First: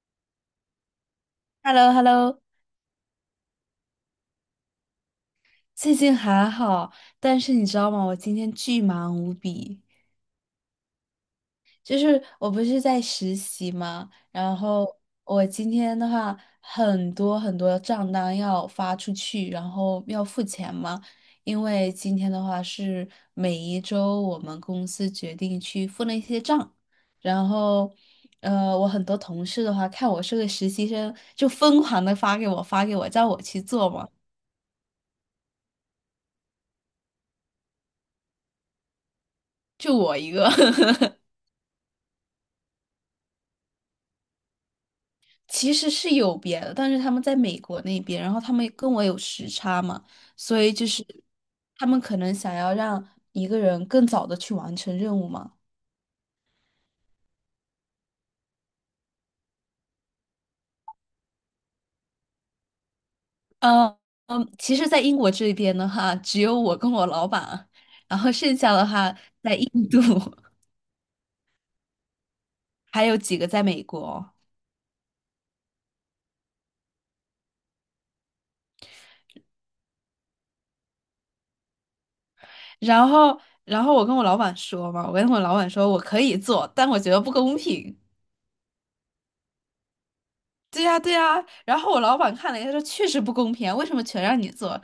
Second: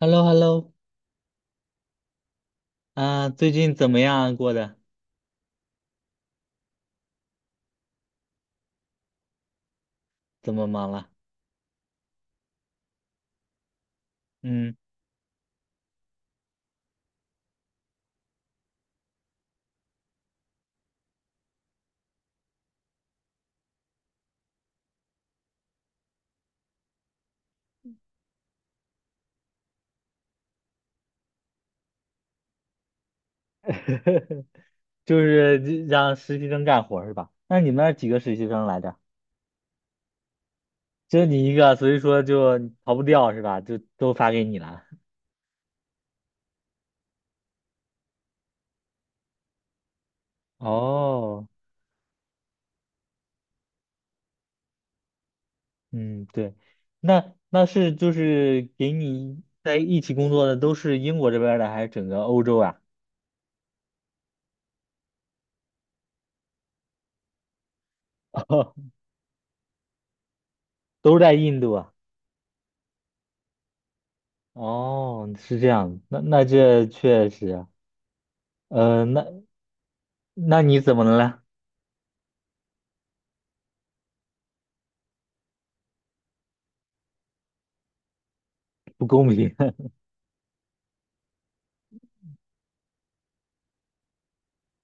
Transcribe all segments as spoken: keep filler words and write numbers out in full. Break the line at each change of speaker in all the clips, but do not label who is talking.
h e l l o h e l l o
h e l l o h e l l o
啊，最近怎么样啊过的？
最近还好，但是你知道吗？我今天巨忙无比，
怎么忙了？
就是我不是在实习嘛，然
嗯，
后我今天的话，很多很多账单要发出去，然后要付钱嘛，因为今天的话是每一周我们公司决定去付那些账，然后。呃，我很多同事的话，看我是个实习生，就疯狂的发给我，发给我，叫我去做嘛，
就是让实习生干活儿是吧？那你们那儿几个实习生来着？
就我一个。
就你一个，所以说就逃不掉是吧？就都发给你了。
其实是有别的，但是他们在美国那边，然后他们跟我有时差嘛，所以就是
哦，
他们可能想要让一个人更早的去完成任务嘛。
嗯，对，那那是就是给你在一起工作的都是英国这边儿的，还是整个欧洲啊？
嗯嗯，其实，在英国这边的话，只有我跟我老板，然后剩下的 话在印度，
都是在印度啊？
还有几个在美国。
哦，是这样，那那这确实啊，呃，那那你怎么了？
然后，然后我跟我老板说嘛，我跟我老板说我可以做，但我觉得不公平。
不公平。
对呀，对呀。然后我老板看了一下说，确实不公平啊，为什么全让你做？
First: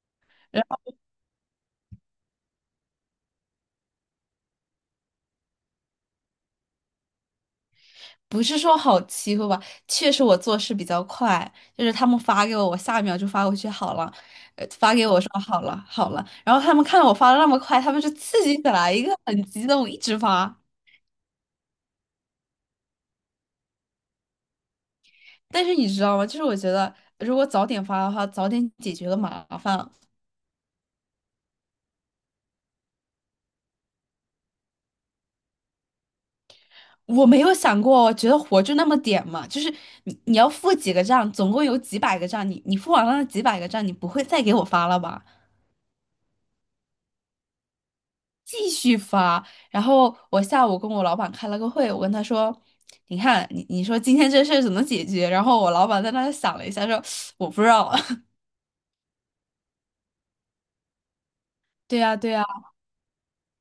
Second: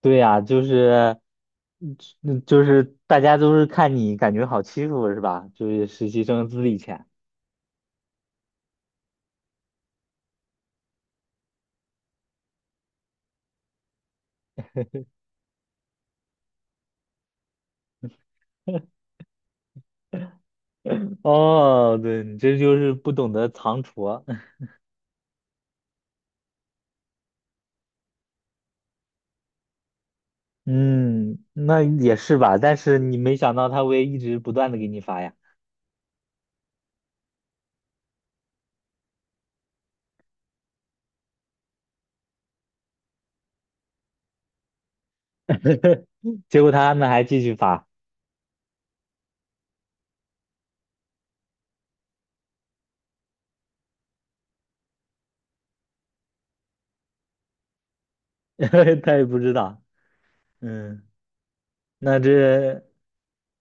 对呀，就是，嗯嗯就是大家都是看你感觉好欺负是吧？就是实习生资历浅。
不是说好欺负吧，确实我做事比较快，就是他们发给我，我下一秒就发过去好了，呃发给我说好了好了，然后他们看到我发的那么快，他们就刺激起来，一个很激动，一直发。
哦，对，你这就是不懂得藏拙。
但是你知道吗？就是我觉得如果早点发的话，早点解决了麻烦。
嗯，那也是吧，但是你没想到他会一直不断的给你发呀，
我没有想过，我觉得活就那么点嘛，就是你你要付几个账，总共有几百个账，你你付完了那几百个账，你不会再给我发了吧？
结果他们还继续发，
继续发。然后我下午跟我老板开了个会，我跟他说：“你看，你你说今天这事儿怎么解决？”然后我老板在那想了一下，说：“我不知道。
他也不知道。嗯，
对呀，
那
对呀，
这，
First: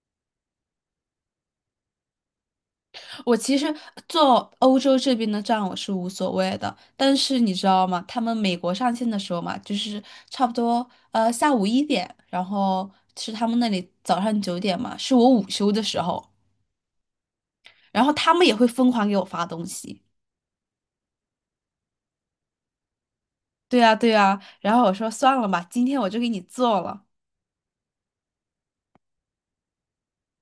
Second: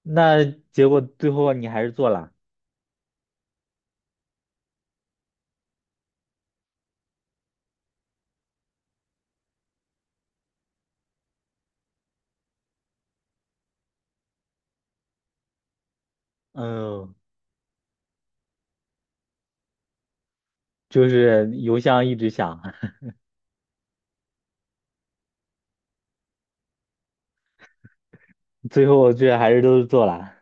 那结果最后你还是做了，
我其实做欧洲这边的账我是无所谓的，但是你知道吗？他们美国上线的时候嘛，就是差不多呃下午一点，然后是他们那里早上九点嘛，是我午休的时候，
嗯，
然后他们也会疯狂给我发东西。
就是邮箱一直响，
对呀，对呀，然后我说算了吧，今天我就给你做了。
最后这还是都是做了。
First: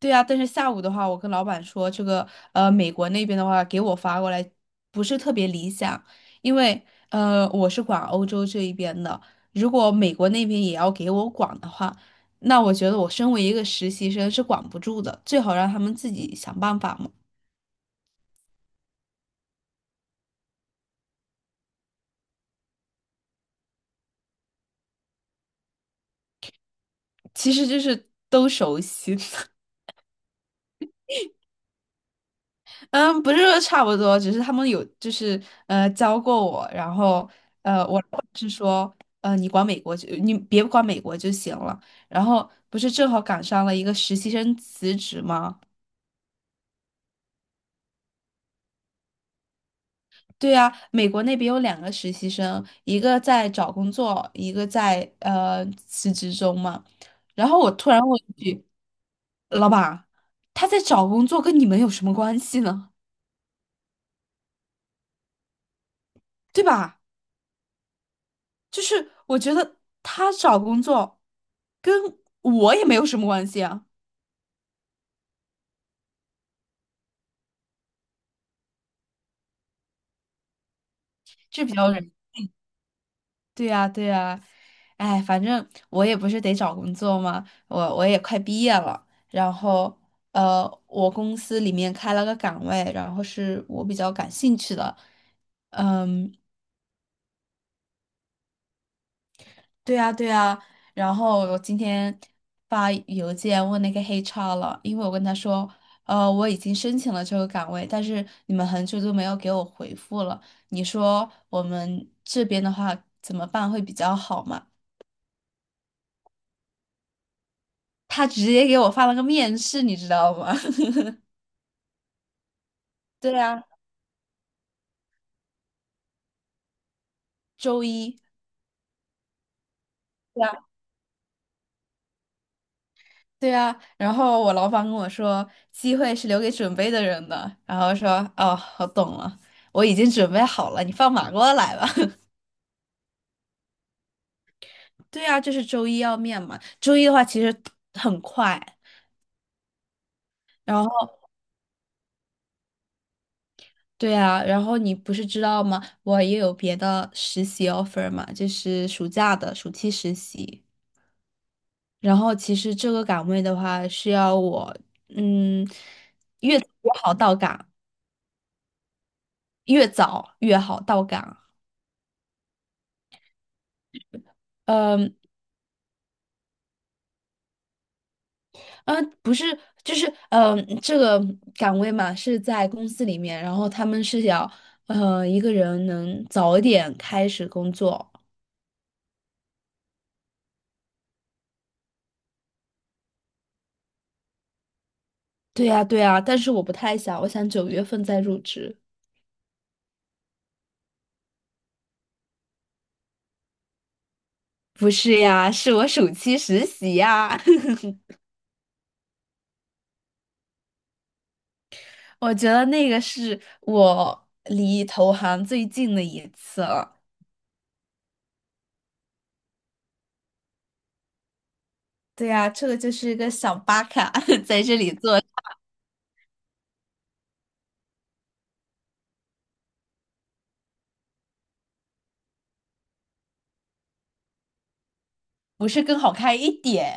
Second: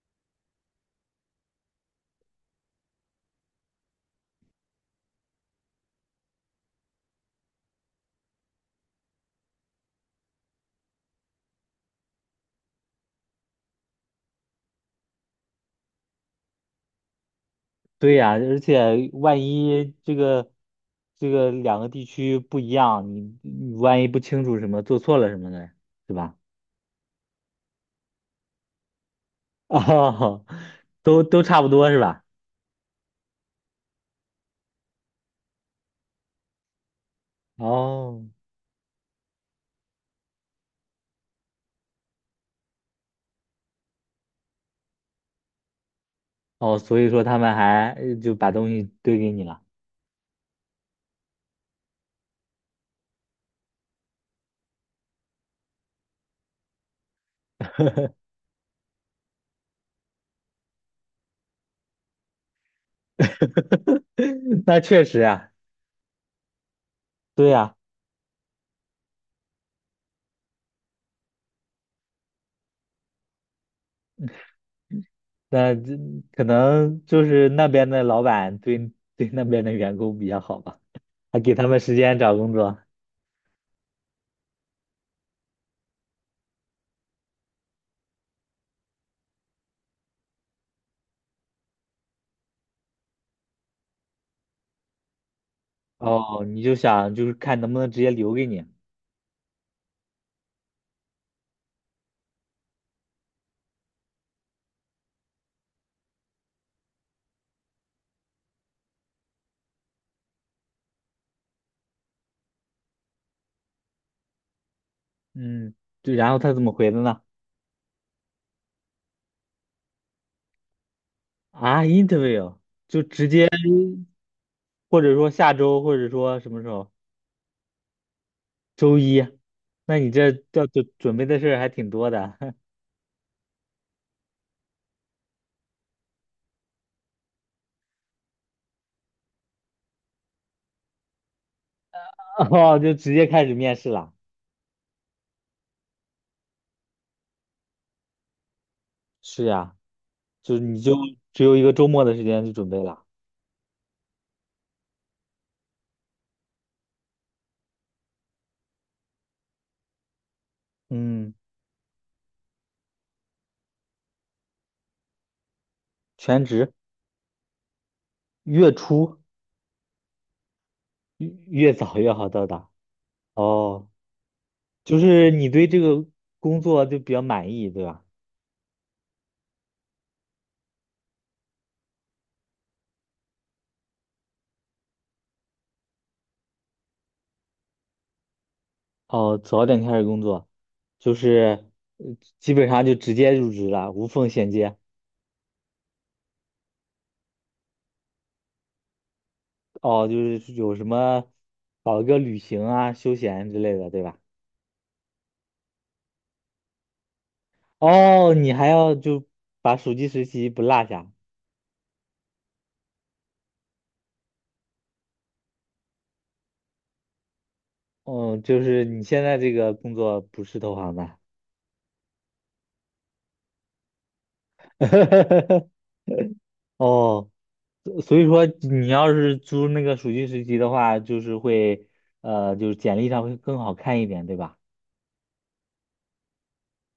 对啊，但是下午的话，我跟老板说，这个呃，美国那边的话给我发过来不是特别理想，因为呃，我是管欧洲这一边的，如果美国那边也要给我管的话，那我觉得我身为一个实习生是管不住的，最好让他们自己想办法嘛。
对呀，而且万一这个这个两个地区不一样，你你万一不清楚什么，做错了什么的，是吧？
其实就是都熟悉。
哦，都都差不多是吧？
嗯，不是说差不多，只是他们有就是呃教过我，然后呃我老板
哦
是说呃你管美国就你别管美国就行了，然后不是正好赶上了一个实习生辞职吗？
哦，所以说他们还呃就把东西堆给你了，
对啊，美国那边有两个实习生，一个在找工作，一个在呃辞职中嘛。然后我突然问一句，老板，他在找工作跟你们有什么关系呢？
那确实啊，
对吧？
对呀，
就是我觉得他找工作跟我也没有什么关系啊，
那这可能就是那边的老板对对那边的员工比较好吧，还给
这
他
比
们
较
时
人。嗯，
间找工作。
对呀，对呀，哎，反正我也不是得找工作嘛，我我也快毕业了，然后呃，我公司里面开了个岗位，然后是我比较感兴趣的，嗯。
哦，你就想就是看能不能直接留给你。
对啊，对啊，然后我今天发邮件问那个黑 r 了，因为我跟他说，呃，我已经申请了这个岗位，但是你们很久都没有给我回复了，你说我们这边的话怎么办会比较好嘛？
嗯，对，然后他怎么回的呢？
他直接给我发了个面试，你知道吗？
啊，interview，
对啊，
或者说下周，或者说什么时候？
周一。
周一。那你这
对啊，
要准准备的事儿还挺多的，
对啊，然后我老板跟我说，机会是留给准备的人的，然后说，哦，我懂了，我已经准备好了，你放马过来吧。
哦，就直接开始面试了。
对啊，就是周一要面嘛。周一的话其实很快，
是呀，就你
然
就
后
只有一个周末的时间去准备了。
对啊，然后你不是知道吗？我也有别的实习 offer 嘛，就是暑假的暑期实习。
嗯，
然后其实这个岗位的话是要我，嗯，
全
越早
职，
越好到岗，
月初
越早越好到
越
岗。
越早越好到达。哦，就
嗯
是你对这个工作就比较满意，对吧？
嗯，不是，就是嗯，这个岗位嘛是在公司里面，然后他们是要，呃，一个人能早一点开始工作。
哦，早点开始工作，就是呃基本上就直接入职了，无缝衔接。
对呀，对呀，但是我不太想，我想九月份再入职。
哦，就是有什么搞一个旅行啊、休闲之类的，对吧？
不是呀，是我暑期实习呀。
哦，你还要就把暑期实习不落下。
我觉得那个是我离投行最近的一次了。
哦，就是你现在这个工作不是投行的。
对呀，这个就是一个小巴卡 在这里做，
哦，所以说你要是租那个暑期实习的话，就是会呃，就是简历上会更好看一点，对吧？
不是更好看一点，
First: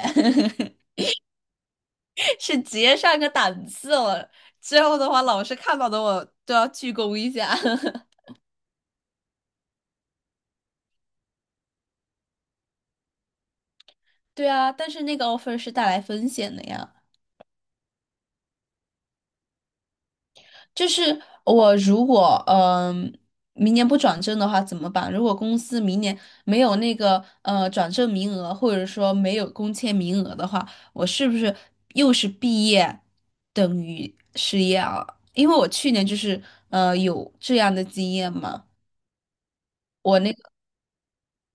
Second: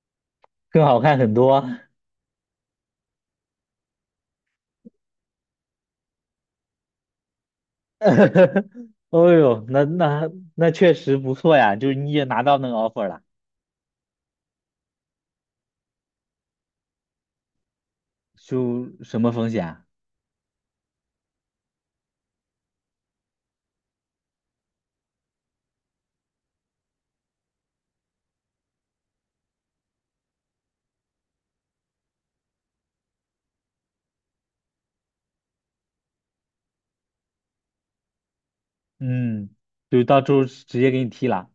更好看很多。
是直接上个档次了。之后的话，老师看到的我都要鞠躬一下。
哦呦，那那那确实不错呀，就是你也拿到那个 offer 了，
对啊，但是那个 offer 是带来风险的呀。
就什么风险啊
就是我如果嗯、明年不转正的话怎么办？如果公司明年没有那个呃转正名额，或者说没有工签名额的话，我是不是又是毕业等于失业啊？因为我去年就是呃有这样的经验嘛。
嗯，就
我
到时
那。
候直接给你踢了。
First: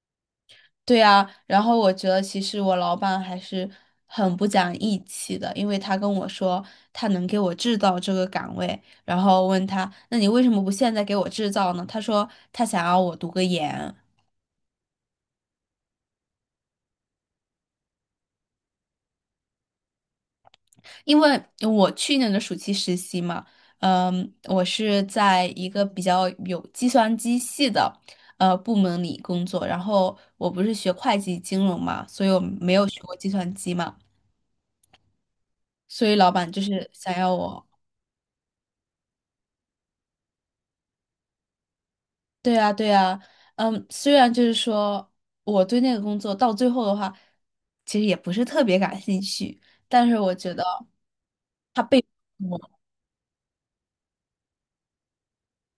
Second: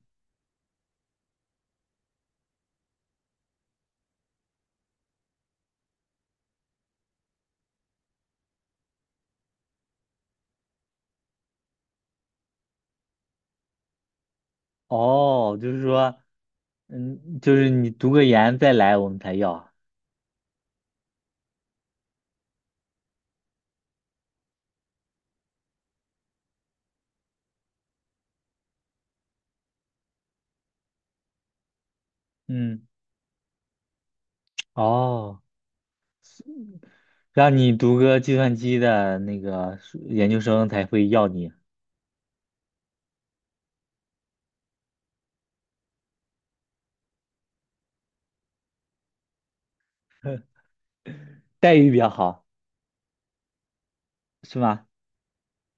对呀，然后我觉得其实我老板还是很不讲义气的，因为他跟我说他能给我制造这个岗位，然后问他，那你为什么不现在给我制造呢？他说他想要我读个研，
哦，就是说，嗯，就是你读个研再来我们才要啊。
因为我去年的暑期实习嘛，嗯，我是在一个比较有计算机系的呃部门里工作，然后我不是学会计金融嘛，所以我没
嗯，
有学过计算机嘛，
哦，
所以老板就是想要
让
我。
你读个计算机的那个研究生才会要你，
对呀，对呀，嗯，虽然就是说我对那个工作到最后的话，其实也不是特别感兴趣，但是我觉得
待
他
遇比
背
较
叛
好，
我，
是吗？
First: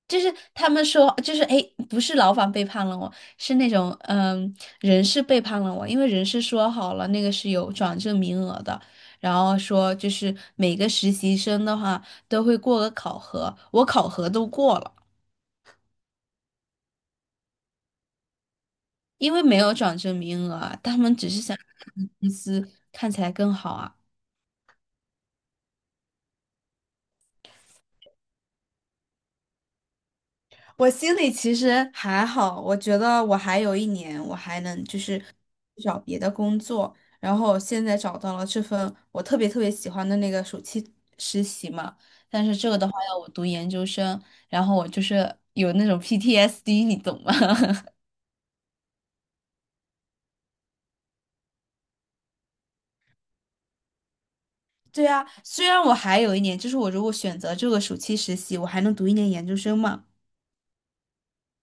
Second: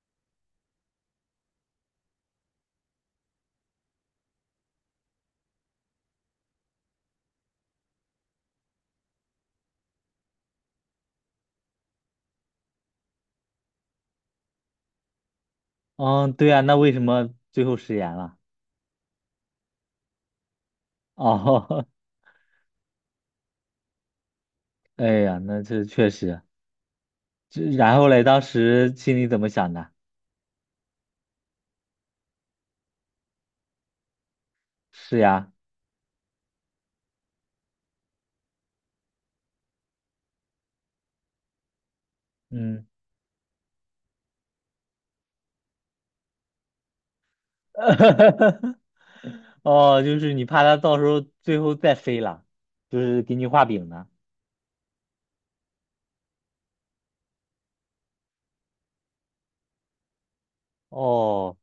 就是他们说，就是哎，诶不是老板背叛了我，是那种嗯人事背叛了我，因为人事说好了那个是有转正名额的，然后说就是每个实习生的话都会过个考核，我考核都过了。
嗯，对啊，那为什么最后食言了？
因为没有涨这名额啊，他们只是想
哦，
让公司看起来更好啊。
哎呀，那这确实。这然后嘞，当时心里怎么想的？
我心里其实还好，我觉得我还有一年，我还能就
是
是
呀，
找别的工作。然后现在找到了这份我特别特别喜欢的那个暑期实习嘛，但是这个
嗯，
的话要我读研究生，然后我就是有那种 P T S D，你懂吗？
哦，就是你怕他到时候最后再飞了，就是给你画饼呢。
对啊，虽然我还有一年，就是我如果选择这个暑期实习，我还能读一年研究生嘛。
哦，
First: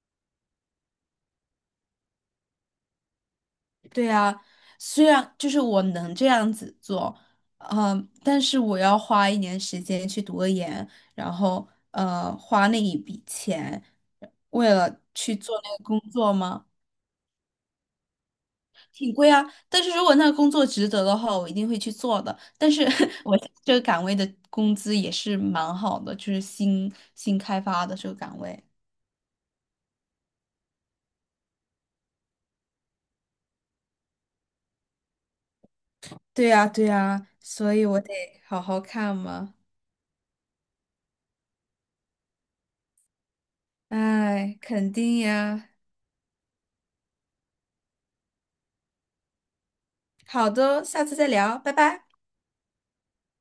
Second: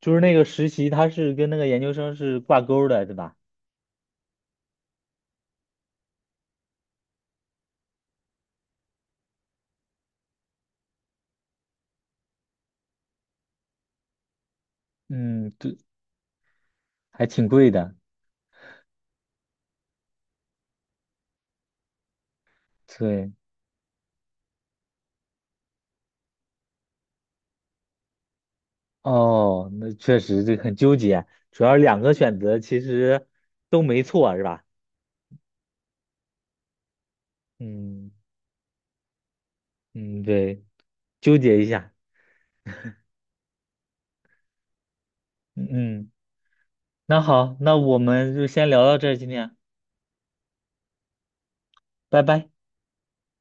就是那个实习，他是跟那个研究生是挂钩儿的，对吧？
对啊，虽然就是我能这样子做，嗯，但是我要花一年时间去读个研，然后呃，花那一笔钱，为了去
嗯，
做
对，
那个工作吗？
还挺贵的。
挺贵啊，但是如果那个工作值得的话，我一定会去做的。但是
对，
我这个岗位的工资也是蛮好的，就是新新开发的这个岗位。
哦，那确实这很纠结，主要两个选择其实都没错，是吧？
对呀，对呀，所以我
嗯
得好好看嘛。
嗯，对，纠结一下。
哎，肯定
嗯，
呀。
嗯那好，那我们就先聊到这儿，今天。
好的，下次再聊，拜拜。
拜拜。